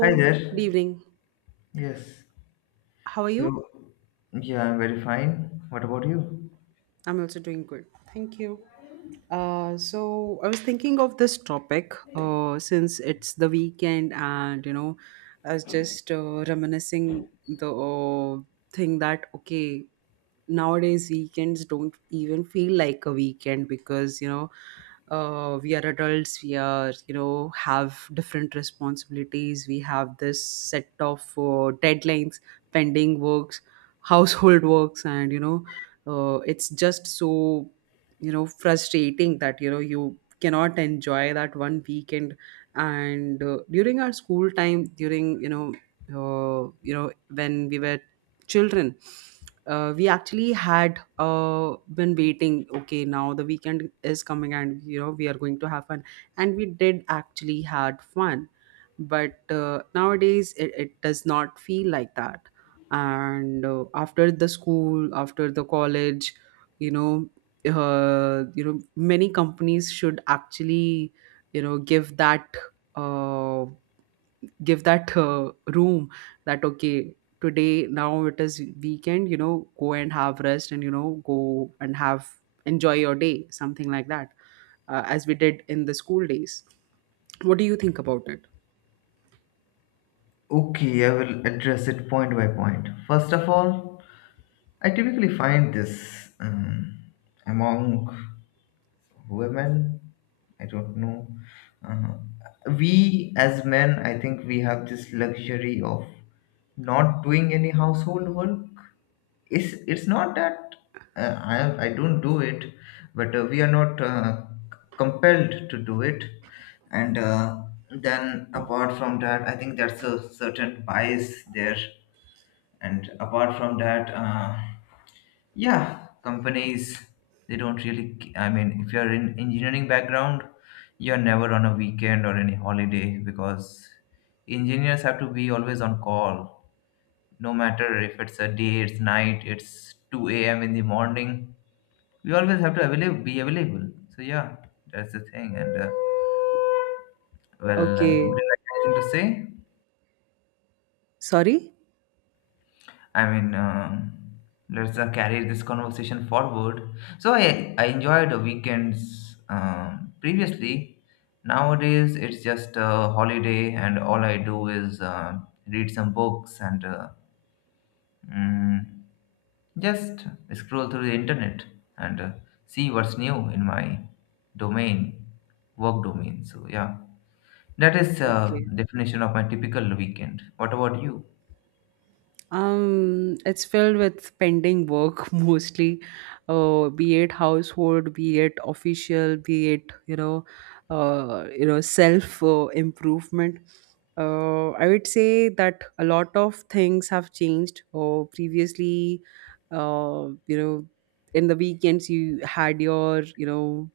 Hi good there. evening. Yes. How are you? So, yeah, I'm very fine. What about you? I'm also doing good. Thank you. So I was thinking of this topic since it's the weekend, and I was just reminiscing the thing that okay, nowadays weekends don't even feel like a weekend because we are adults, we are you know have different responsibilities. We have this set of deadlines, pending works, household works, and it's just so frustrating that you cannot enjoy that one weekend. And during our school time, during when we were children, we actually had been waiting, okay, now the weekend is coming and we are going to have fun, and we did actually had fun. But nowadays it does not feel like that. And after the school, after the college, you know many companies should actually you know give that uh, give that room, that okay, today now it is weekend, go and have rest, and go and have, enjoy your day, something like that, as we did in the school days. What do you think about it? Okay, I will address it point by point. First of all, I typically find this among women. I don't know. Uh, we as men, I think we have this luxury of not doing any household work. It's not that I don't do it, but we are not compelled to do it. And Then apart from that, I think that's a certain bias there. And apart from that, yeah, companies they don't really. I mean, if you're in engineering background, you're never on a weekend or any holiday because engineers have to be always on call, no matter if it's a day, it's night, it's 2 a.m. in the morning. We always have to available, be available. So yeah, that's the thing. And Well, would Okay, you like anything to say? sorry. I mean, let's carry this conversation forward. So I enjoyed the weekends previously. Nowadays it's just a holiday, and all I do is read some books and. Mm, Just scroll through the internet and see what's new in my domain, work domain. So yeah, that is Okay. definition of my typical weekend. What about you? It's filled with pending work mostly, be it household, be it official, be it self improvement. I would say that a lot of things have changed. Or previously, uh, you know, in the weekends you had your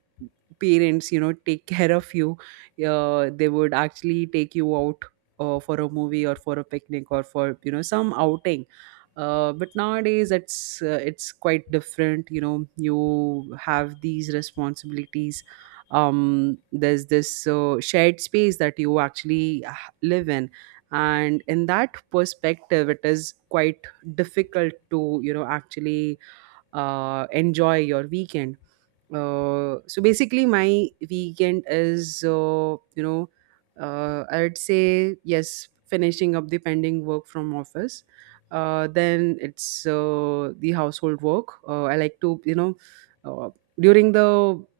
parents take care of you. They would actually take you out, or for a movie or for a picnic or for some outing. But nowadays it's quite different. You have these responsibilities. Um, there's this shared space that you actually live in, and in that perspective it is quite difficult to actually enjoy your weekend. So basically my weekend is I'd say, yes, finishing up the pending work from office. Then it's the household work. I like to uh, during the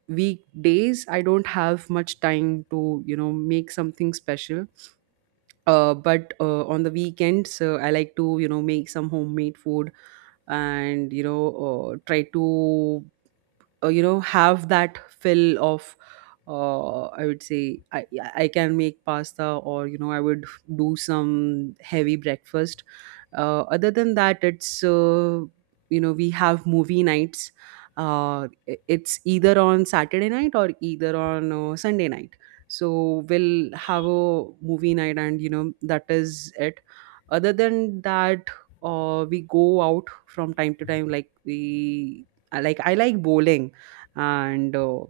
weekdays I don't have much time to make something special. But On the weekends I like to make some homemade food, and try to have that fill of I would say I can make pasta, or I would do some heavy breakfast. Other than that, it's you know we have movie nights. It's either on Saturday night or either on Sunday night. So we'll have a movie night, and that is it. Other than that, we go out from time to time. I like bowling, and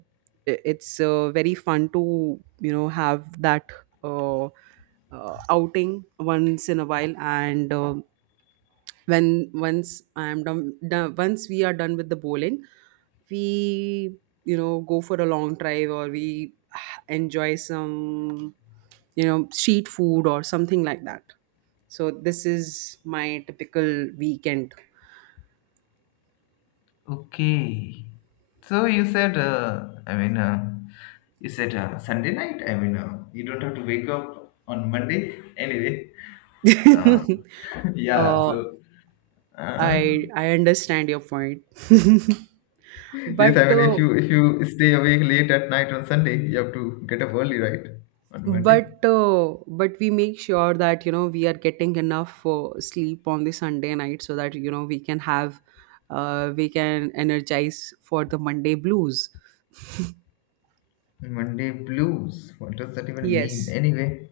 I- it's very fun to have that outing once in a while. And when once I am done, done once we are done with the bowling, we go for a long drive, or we enjoy some street food or something like that. So this is my typical weekend. Okay. So you said, I mean, you said Sunday night. I mean, you don't have to wake up on Monday anyway. Uh, yeah. uh So uh, I understand your point. yes, I but mean, uh, if you stay awake late at night on Sunday, you have to get up early, right? On Monday. but we make sure that we are getting enough sleep on the Sunday night so that we can have we can energize for the Monday blues. Monday blues. What does that even mean? Yes, Anyway,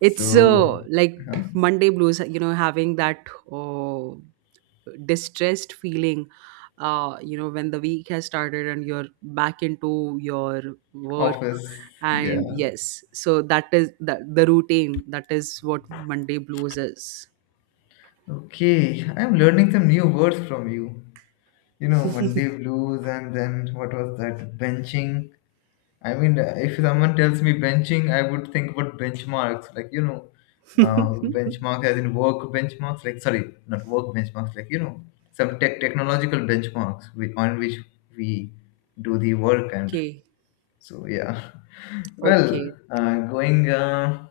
it's like huh? Monday blues, you know, having that distressed feeling, when the week has started and you're back into your work. Office. Yeah. And yes, so that is the routine. That is what Monday blues is. Okay. I'm learning some new words from you. You know, Monday blues, and then what was that? Benching. I mean, if someone tells me benching, I would think about benchmarks, like benchmarks as in work benchmarks. Like, sorry, not work benchmarks. Like you know, some tech technological benchmarks with, on which we do the work and Okay, so yeah, well, okay. Going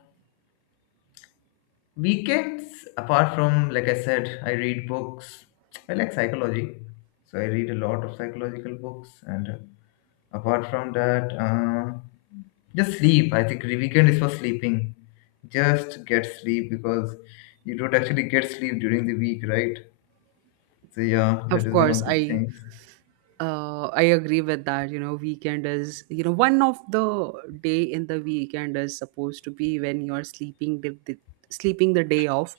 weekends. Apart from like I said, I read books. I like psychology, so I read a lot of psychological books. And apart from that, just sleep. I think the weekend is for sleeping. Just get sleep because you don't actually get sleep during the week, right? So yeah, that Of is one course, of the I things. uh, I agree with that. You know, weekend is, you know, one of the day in the weekend is supposed to be when you're sleeping the sleeping the day off,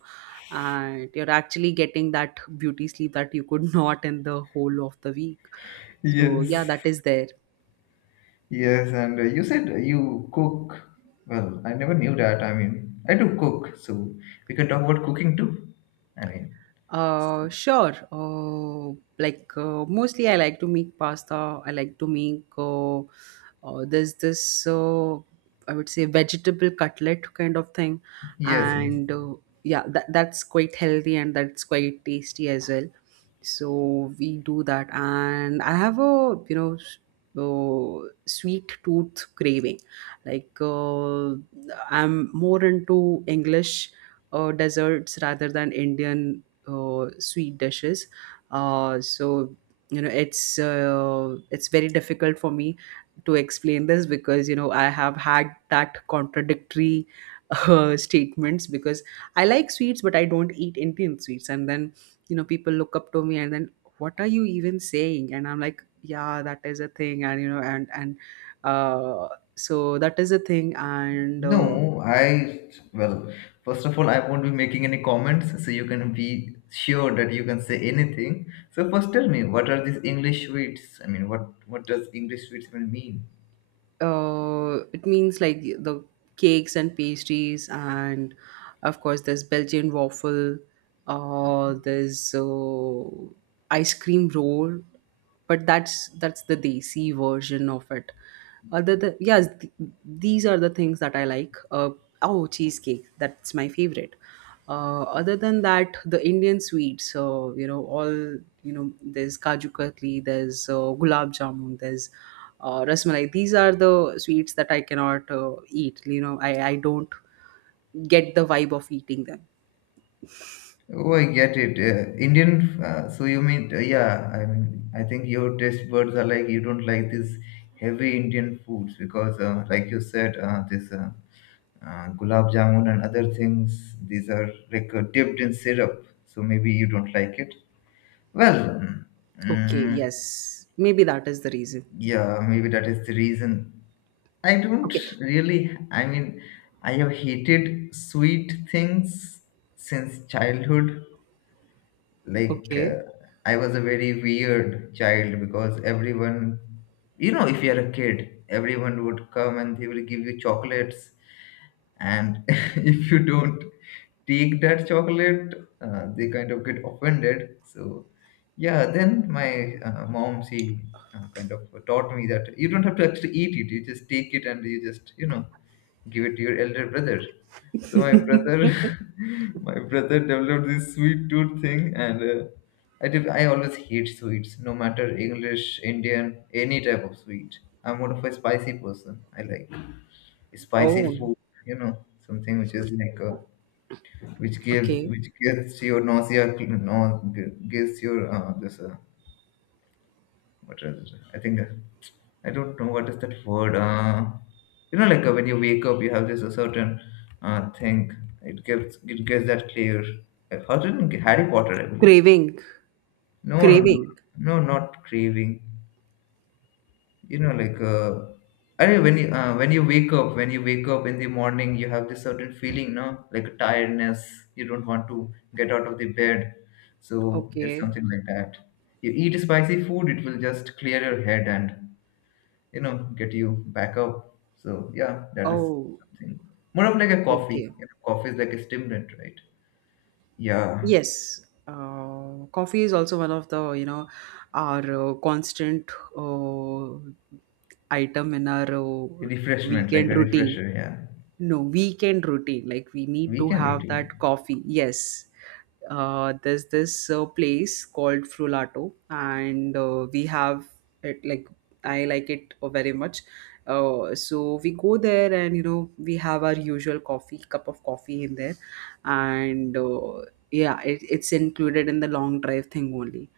and you're actually getting that beauty sleep that you could not in the whole of the week. So yeah, Yes. that is there. Yes, and you said you cook. Well, I never knew that. I mean, I do cook, so we can talk about cooking too. I mean, Sure. Mostly, I like to make pasta. I like to make there's this I would say vegetable cutlet kind of thing, yes, yes. and yeah, that's quite healthy and that's quite tasty as well. So we do that, and I have a sweet tooth craving. Like uh, I'm more into English desserts rather than Indian sweet dishes. Uh, so it's very difficult for me to explain this because I have had that contradictory statements, because I like sweets but I don't eat Indian sweets, and then people look up to me, and then what are you even saying, and I'm like yeah that is a thing, and uh, so that is a thing. And No, I, well, first of all, I won't be making any comments, so you can be sure that you can say anything. So first tell me, what are these English sweets? I mean, what does English sweets even mean? It means like the cakes and pastries, and of course there's belgian waffle, there's ice cream roll, but that's the desi version of it. Other than, yes, these are the things that I like. Oh, cheesecake, that's my favorite. Other than that, the Indian sweets, so you know all you know there's kaju katli, there's gulab jamun, there's rasmalai. These are the sweets that I cannot eat. I don't get the vibe of eating them. Oh, I get it. Indian, so you mean, yeah, I mean, I think your taste buds are like, you don't like these heavy Indian foods because, like you said, this gulab jamun and other things, these are like dipped in syrup, so maybe you don't like it. Well, mm, Okay, mm, yes, maybe that is the reason. yeah, maybe that is the reason. I don't Okay. really, I mean, I have hated sweet things since childhood. like Okay. uh, I was a very weird child because everyone, you know, if you're a kid, everyone would come and they will give you chocolates, and if you don't take that chocolate, they kind of get offended. So yeah, then my mom, she kind of taught me that you don't have to actually eat it, you just take it and you just, you know, give it to your elder brother. So my brother, my brother developed this sweet tooth thing, and I did, I always hate sweets, no matter English, Indian, any type of sweet. I'm more of a spicy person. I like spicy Oh, food, you know, something which is like which gives, okay. which gives your nausea, no, gives your this what is it? I think I don't know what is that word. You know, like when you wake up, you have this a certain thing. It gives, it gives that clear. Like, how did Harry Potter? I believe. Craving. No, no, Craving. no, no, not craving. You know, like I mean, when you wake up, when you wake up in the morning, you have this certain feeling, no, like tiredness. You don't want to get out of the bed. So it's Okay. something like that. You eat spicy food, it will just clear your head and, you know, get you back up. So yeah, that is Oh, something more of like a coffee. okay. You know, coffee is like a stimulant, right? Yeah. Yes, coffee is also one of the our constant uh, item in our Refreshment, like weekend a routine. refresher, yeah. No, weekend routine. Like we need to Weekend have routine. that coffee. Yes, there's this place called Frullato, and we have it, like I like it very much. So we go there, and we have our usual coffee, cup of coffee in there, and yeah, it's included in the long drive thing only.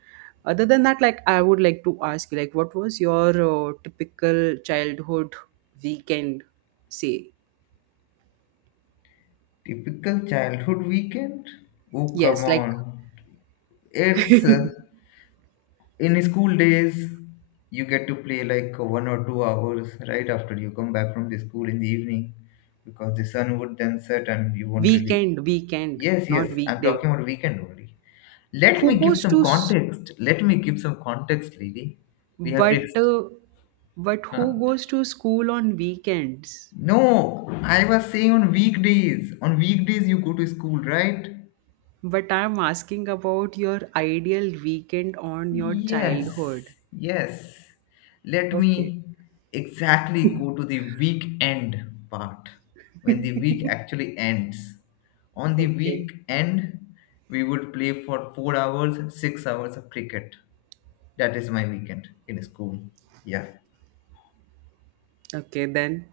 Other than that, like I would like to ask you, like, what was your typical childhood weekend? Say, Typical childhood weekend. Oh, come yes, like, on. It's in school days, you get to play like 1 or 2 hours right after you come back from the school in the evening, because the sun would then set and you won't really. weekend, weekend, Yes, yes, not I'm talking weekday. about weekend only. Let me Who give goes some to s- context. Let me give some context, lady. We have But text. uh, but who Huh? goes to school on weekends? No, I was saying on weekdays. On weekdays, you go to school, right? But I'm asking about your ideal weekend on your Yes, childhood. yes. Let Okay. me exactly go to the weekend part when the week actually ends. On the Okay. weekend, we would play for 4 hours, 6 hours of cricket. That is my weekend in school. Yeah. Okay then.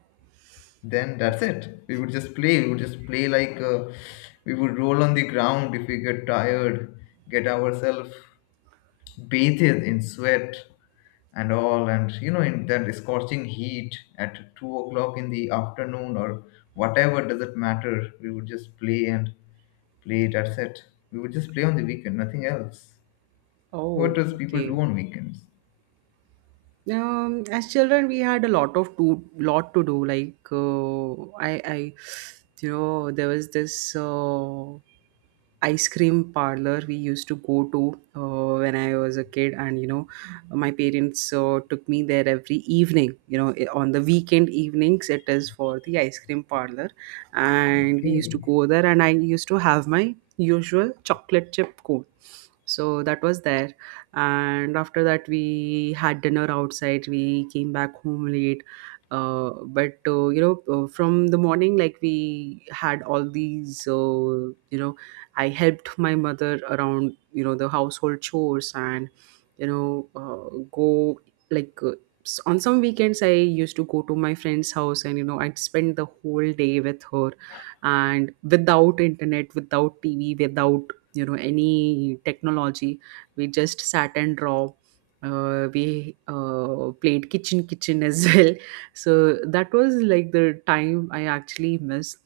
Then that's it, we would just play, we would just play like we would roll on the ground if we get tired, get ourselves bathed in sweat and all, and you know, in that scorching heat at 2 o'clock in the afternoon or whatever, doesn't matter, we would just play and play. That's it. We would just play on the weekend, nothing else. What Oh, does people do okay. on weekends? As children, we had a lot to do. There was this ice cream parlor we used to go to when I was a kid, and you know, my parents took me there every evening. You know, on the weekend evenings, it is for the ice cream parlor, and we used to Okay. go there, and I used to have my usual chocolate chip cone. So that was there, and after that, we had dinner outside. We came back home late. From the morning, like we had all these, I helped my mother around the household chores, and you know uh, go like uh, on some weekends I used to go to my friend's house, and I'd spend the whole day with her, and without internet, without TV, without any technology. We just sat and draw. We played kitchen kitchen as well. So that was like the time I actually missed,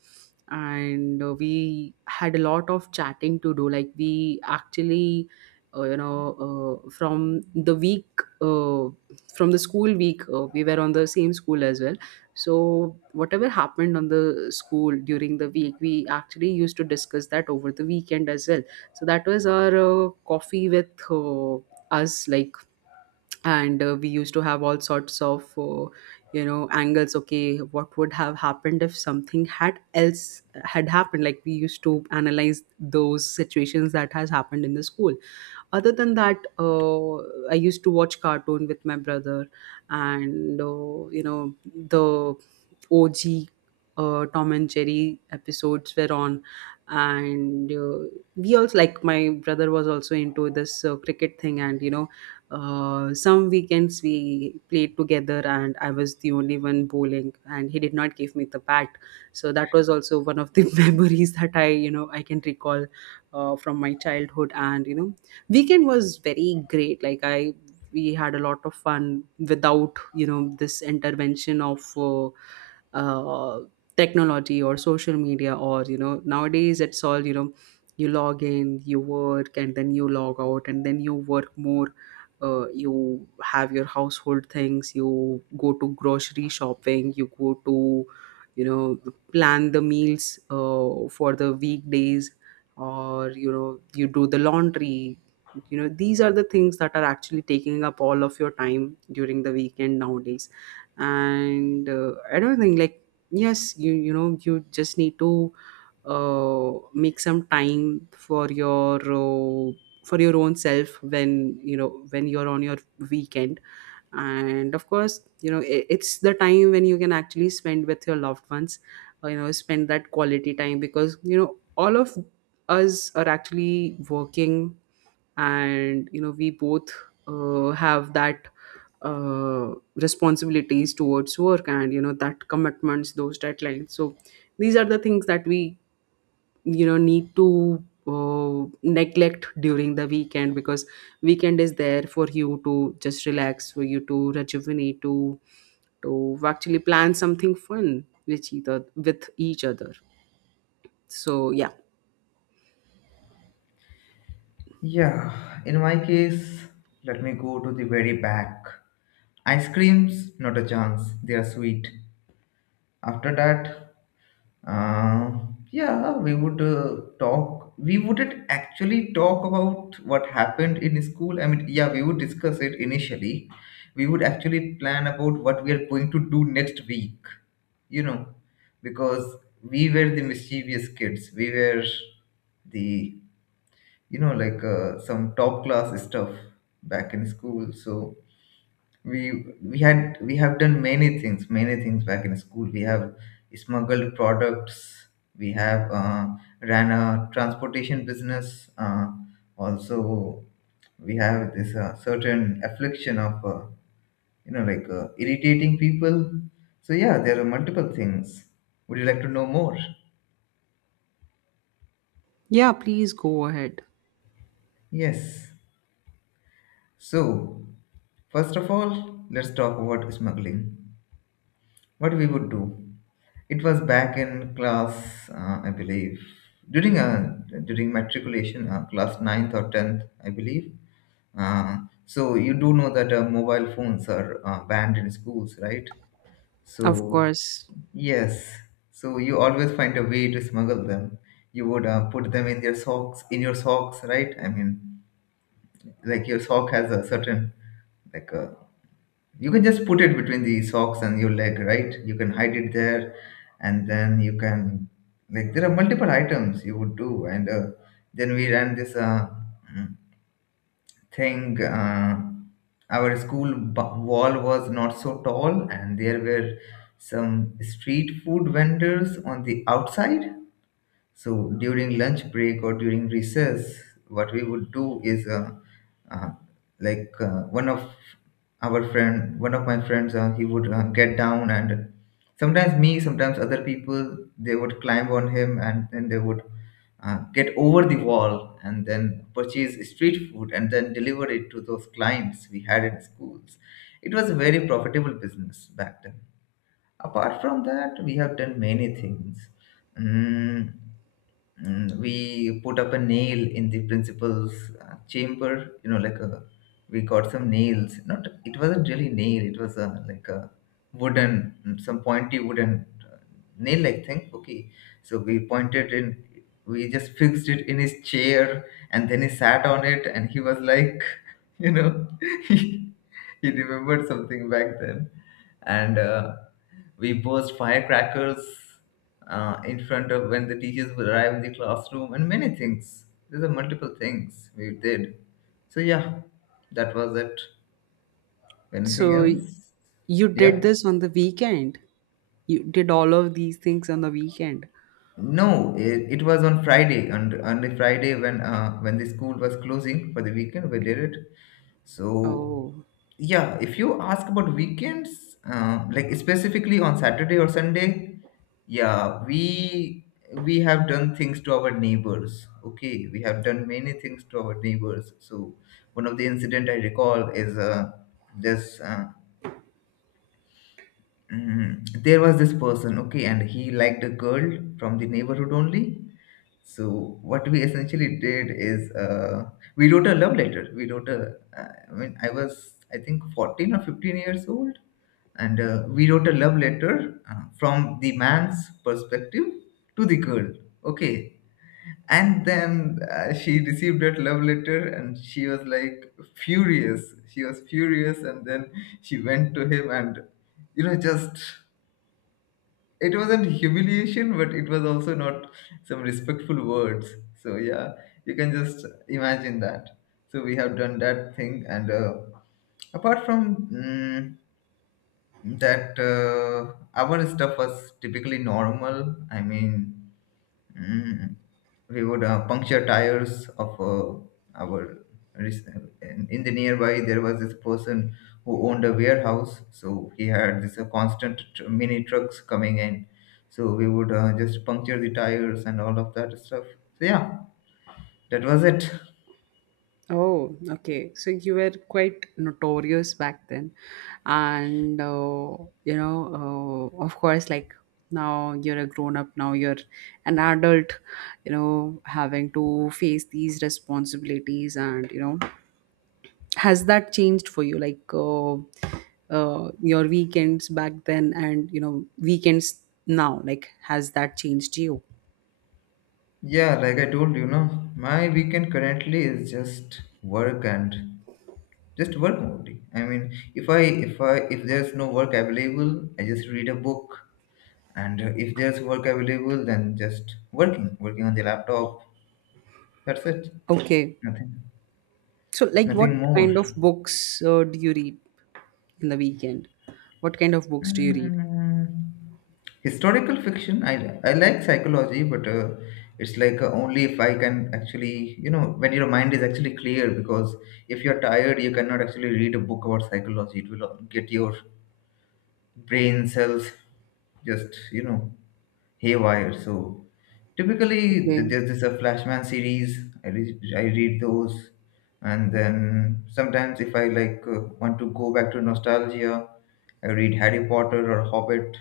and we had a lot of chatting to do. Like we actually uh, you know uh, from the week uh, from the school week we were on the same school as well, so whatever happened on the school during the week we actually used to discuss that over the weekend as well. So that was our coffee with us, like. And we used to have all sorts of angles. Okay, what would have happened if something had else had happened. Like we used to analyze those situations that has happened in the school. Other than that, I used to watch cartoon with my brother, and the OG Tom and Jerry episodes were on, and we also, like my brother was also into this cricket thing, and some weekends we played together, and I was the only one bowling and he did not give me the bat. So that was also one of the memories that I you know I can recall from my childhood. And weekend was very great. We had a lot of fun without this intervention of uh, technology or social media. Or nowadays it's all, you know, you log in, you work, and then you log out, and then you work more. You have your household things. You go to grocery shopping. You go to plan the meals for the weekdays, or you do the laundry. These are the things that are actually taking up all of your time during the weekend nowadays. And I don't think like, yes, you know you just need to make some time for your own self when when you're on your weekend. And of course, it's the time when you can actually spend with your loved ones, spend that quality time, because all of us are actually working, and we both have that responsibilities towards work, and that commitments, those deadlines. So these are the things that we need to neglect during the weekend, because weekend is there for you to just relax, for you to rejuvenate, to actually plan something fun with each other with each other. So yeah. Yeah, in my case, let me go to the very back. Ice creams, not a chance. They are sweet. After that, uh, yeah, we would talk. We wouldn't actually talk about what happened in school. I mean, yeah, we would discuss it initially. We would actually plan about what we are going to do next week. You know, because we were the mischievous kids. We were the, you know, like some top class stuff back in school. So we we had we have done many things, many things back in school. We have smuggled products, we have ran a transportation business, also. We have this certain affliction of you know, like irritating people. So yeah, there are multiple things. Would you like to know more? Yeah, please go ahead. Yes, so first of all, let's talk about smuggling. What we would do, it was back in class, I believe, during during matriculation, class ninth or 10th, I believe. uh, so you do know that mobile phones are banned in schools, right? Of So course. yes, so you always find a way to smuggle them. You would put them in their socks, in your socks, right? I mean, like your sock has a certain, like a, you can just put it between the socks and your leg, right? You can hide it there, and then you can, like there are multiple items you would do. And then we ran this mm, thing. Our school wall was not so tall, and there were some street food vendors on the outside. So during lunch break or during recess, what we would do is uh, like one of our friend, one of my friends, he would get down, and sometimes me, sometimes other people, they would climb on him, and then they would get over the wall and then purchase street food and then deliver it to those clients we had in schools. It was a very profitable business back then. Apart from that, we have done many things. Mm, we put up a nail in the principal's chamber. You know, like a, we got some nails. Not, it wasn't really nail. It was a, like a wooden, some pointy wooden nail-like thing. Okay, so we pointed in. We just fixed it in his chair, and then he sat on it, and he was like, you know, he, he remembered something back then, and we burst firecrackers in front of when the teachers would arrive in the classroom, and many things. These are multiple things we did. So yeah, that was it. Anything So else? you did Yeah. this on the weekend? You did all of these things on the weekend? No, it was on Friday, and on the Friday when the school was closing for the weekend, we did it. So Oh, yeah, if you ask about weekends, like specifically on Saturday or Sunday, yeah, we have done things to our neighbors. Okay, we have done many things to our neighbors. So one of the incident I recall is this there was this person, okay, and he liked a girl from the neighborhood only. So what we essentially did is, we wrote a love letter. We wrote a, I mean, I was, I think, 14 or 15 years old, and we wrote a love letter from the man's perspective to the girl. Okay, and then she received that love letter, and she was like furious. She was furious, and then she went to him and, you know just it wasn't humiliation, but it was also not some respectful words. So yeah, you can just imagine that. So we have done that thing, and apart from that, our stuff was typically normal. Mm. We would puncture tires of our. In the nearby, there was this person who owned a warehouse, so he had this constant mini trucks coming in. So we would just puncture the tires and all of that stuff. So yeah, that was it. oh, okay. So you were quite notorious back then. And, uh, of course, like, now you're a grown up, now you're an adult, you know, having to face these responsibilities and, you know, has that changed for you like your weekends back then and weekends now, like has that changed you? Yeah, like I told you, no, my weekend currently is just work and just work only. I mean, if I if there's no work available, I just read a book, and if there's work available, then just working on the laptop. That's it. Okay. Nothing, So like nothing what more. kind of books do you read in the weekend? What kind of books do you read? Mm, Historical fiction. I like psychology, but it's like only if I can actually, you know, when your mind is actually clear, because if you're tired, you cannot actually read a book about psychology. It will get your brain cells just, you know, haywire. So typically, Okay. There's this a Flashman series. I read those, and then sometimes if I like, want to go back to nostalgia, I read Harry Potter or Hobbit.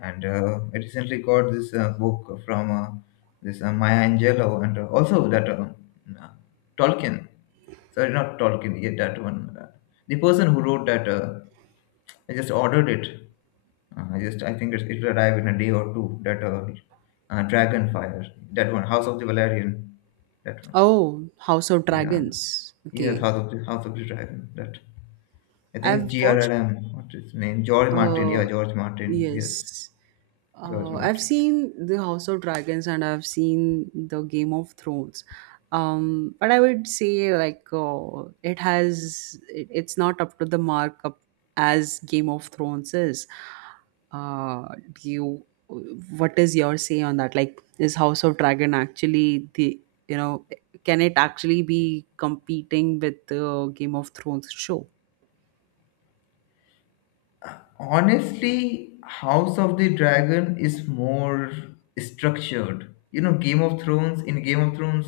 And I recently got this book from, this Maya Angelou, and also that, uh, Tolkien. Sorry, not Tolkien. Yeah, that one. The person who wrote that, I just ordered it. I think it will arrive in a day or two. That, Dragonfire. That one, House of the Valerian. That one. Oh, house of Yeah. dragons, Yes, okay. House of the Dragon. That, I think, it's I've watched, G.R.R.M. What's his name? George Martin. uh Yeah, George Martin. yes. Yes, George I've Martin. seen the House of Dragons and I've seen the Game of Thrones. But I would say like, it has it, it's not up to the mark up as Game of Thrones is. Uh, do you What is your say on that? Like, is House of Dragon actually the, you know can it actually be competing with the Game of Thrones show? Honestly, House of the Dragon is more structured. You know, Game of Thrones, in Game of Thrones,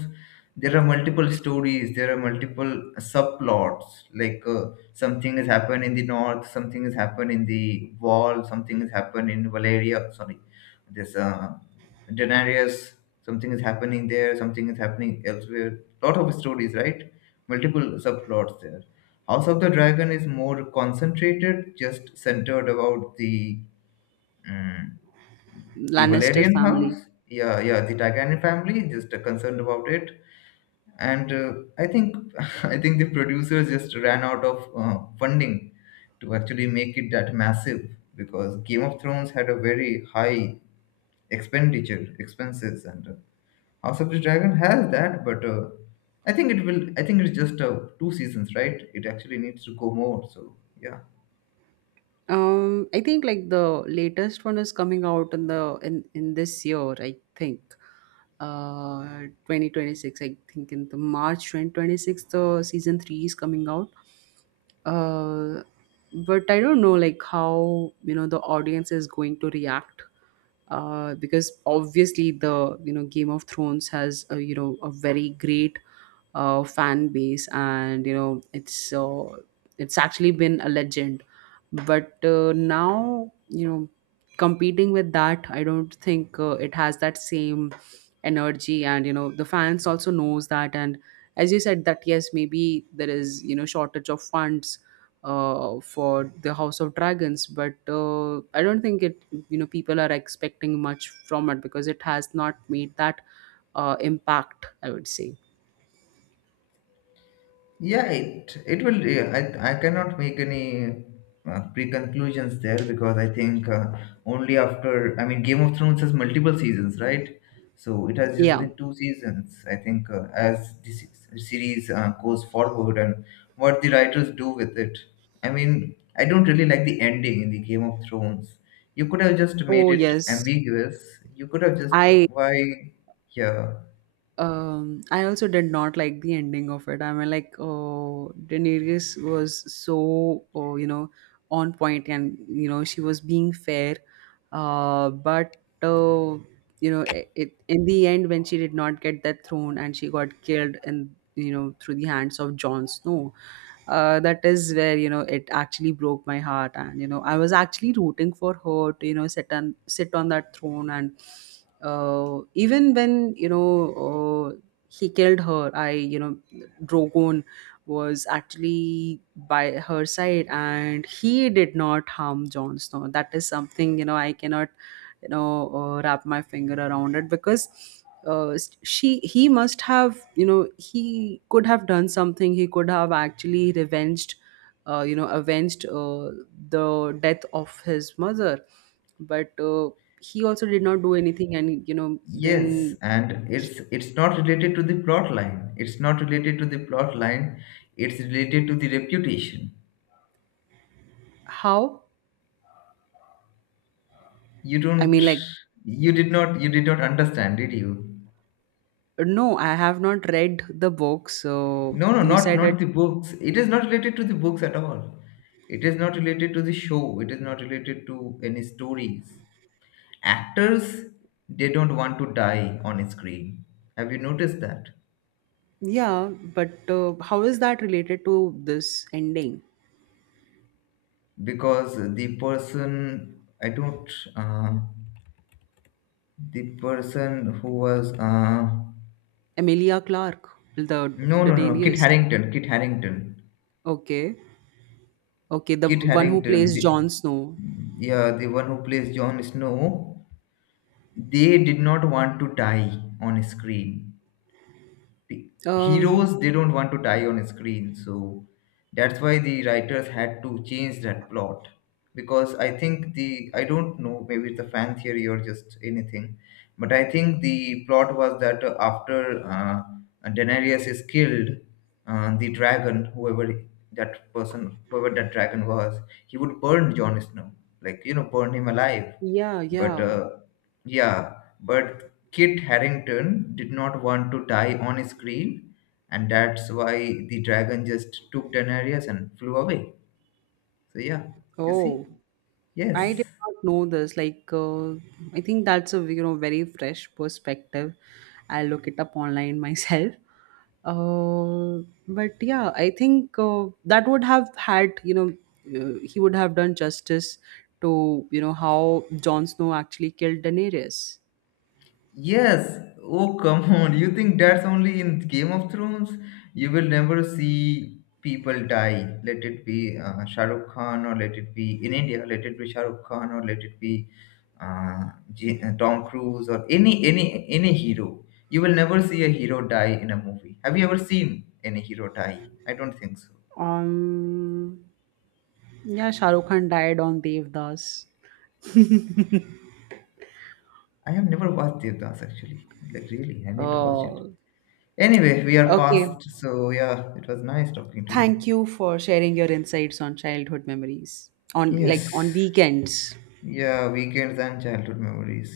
there are multiple stories, there are multiple subplots, like, something has happened in the north, something has happened in the wall, something has happened in Valeria. Sorry, there's, Daenerys, something is happening there, something is happening elsewhere. Lot of stories, right? Multiple subplots there. House of the Dragon is more concentrated, just centered about the mm, the Lannister Valerian family. house. Yeah, yeah, the Targaryen family, just concerned about it. And I think I think the producers just ran out of funding to actually make it that massive, because Game of Thrones had a very high expenditure expenses, and House of the Dragon has that, but. I think it will. I think it's just two seasons, right? It actually needs to go more. So yeah. I think like the latest one is coming out in the in this year, I think. 2026, I think in the March 2026, the season 3 is coming out. Uh, but I don't know like how, you know, the audience is going to react. Because obviously the, you know, Game of Thrones has a, you know, a very great fan base and, you know, it's actually been a legend. But now, you know, competing with that, I don't think it has that same energy, and you know the fans also knows that. And as you said that, yes, maybe there is, you know, shortage of funds for the house of dragons, but I don't think it, you know, people are expecting much from it because it has not made that impact, I would say. Yeah, it will. Yeah, I cannot make any pre-conclusions there, because I think, only after, I mean, Game of Thrones has multiple seasons, right? So it has just Yeah. been two seasons. I think, as this series goes forward and what the writers do with it. I mean, I don't really like the ending in the Game of Thrones. You could have just made Oh it yes. ambiguous. You could have just, i yeah. um i also did not like the ending of it. I mean, like, oh, Daenerys was so, oh, you know, on point, and you know she was being fair. But you know it, it in the end when she did not get that throne and she got killed, and you know through the hands of Jon Snow. Uh, that is where, you know, it actually broke my heart, and you know I was actually rooting for her to, you know, sit on that throne. And even when, you know, uh, he killed her, I, you know, Drogon was actually by her side and he did not harm Jon Snow. That is something, you know, I cannot, wrap my finger around it, because uh, she he must have, you know, he could have done something. He could have actually revenged, avenged the death of his mother. But he also did not do anything. And you know, then Yes, and it's not related to the plot line. It's not related to the plot line. It's related to the reputation. how, You I don't, mean, like, you did not understand, did you? no, I have not read the book, so No, no, you said that. not the books. It is not related to the books at all. It is not related to the show. It is not related to any stories. Actors, they don't want to die on screen. Have you noticed that? Yeah, but how is that related to this ending? Because the person, I don't. Uh, the person who was, Emilia Clark, no, no, no, Daenerys. Kit Harrington. Okay. Okay, the Kit one who Harrington plays the, Jon Snow. yeah, the one who plays Jon Snow. They did not want to die on screen. Um, Heroes, they don't want to die on screen, so that's why the writers had to change that plot, because I think the, I don't know, maybe it's a fan theory or just anything, but I think the plot was that, after, uh, Daenerys is killed, the dragon, whoever that person, whoever that dragon was, he would burn Jon Snow, like, you know, burn him alive. yeah, But yeah. Yeah but Kit Harrington did not want to die on screen, and that's why the dragon just took Daenerys and flew away. So, yeah, you see? Oh, I Yes. did not know this. Like, I think that's a, you know, very fresh perspective. I'll look it up online myself. Uh, but yeah, I think that would have had, you know, he would have done justice to, you know, how Jon Snow actually killed Daenerys. Yes. Oh, come on. You think that's only in Game of Thrones? You will never see people die. Let it be Shah Rukh Khan, or let it be in India. Let it be Shah Rukh Khan, or let it be uh, Tom Cruise, or any any hero. You will never see a hero die in a movie. Have you ever seen any hero die? I don't think so. Um, yeah, Shah Rukh Khan died on Devdas. I have never watched Devdas actually. Like really, I need to watch it. Oh, Anyway, we are okay. past. So yeah, it was nice talking to you. Thank you for sharing your insights on childhood memories, on like Yes. on weekends. Yeah, weekends and childhood memories.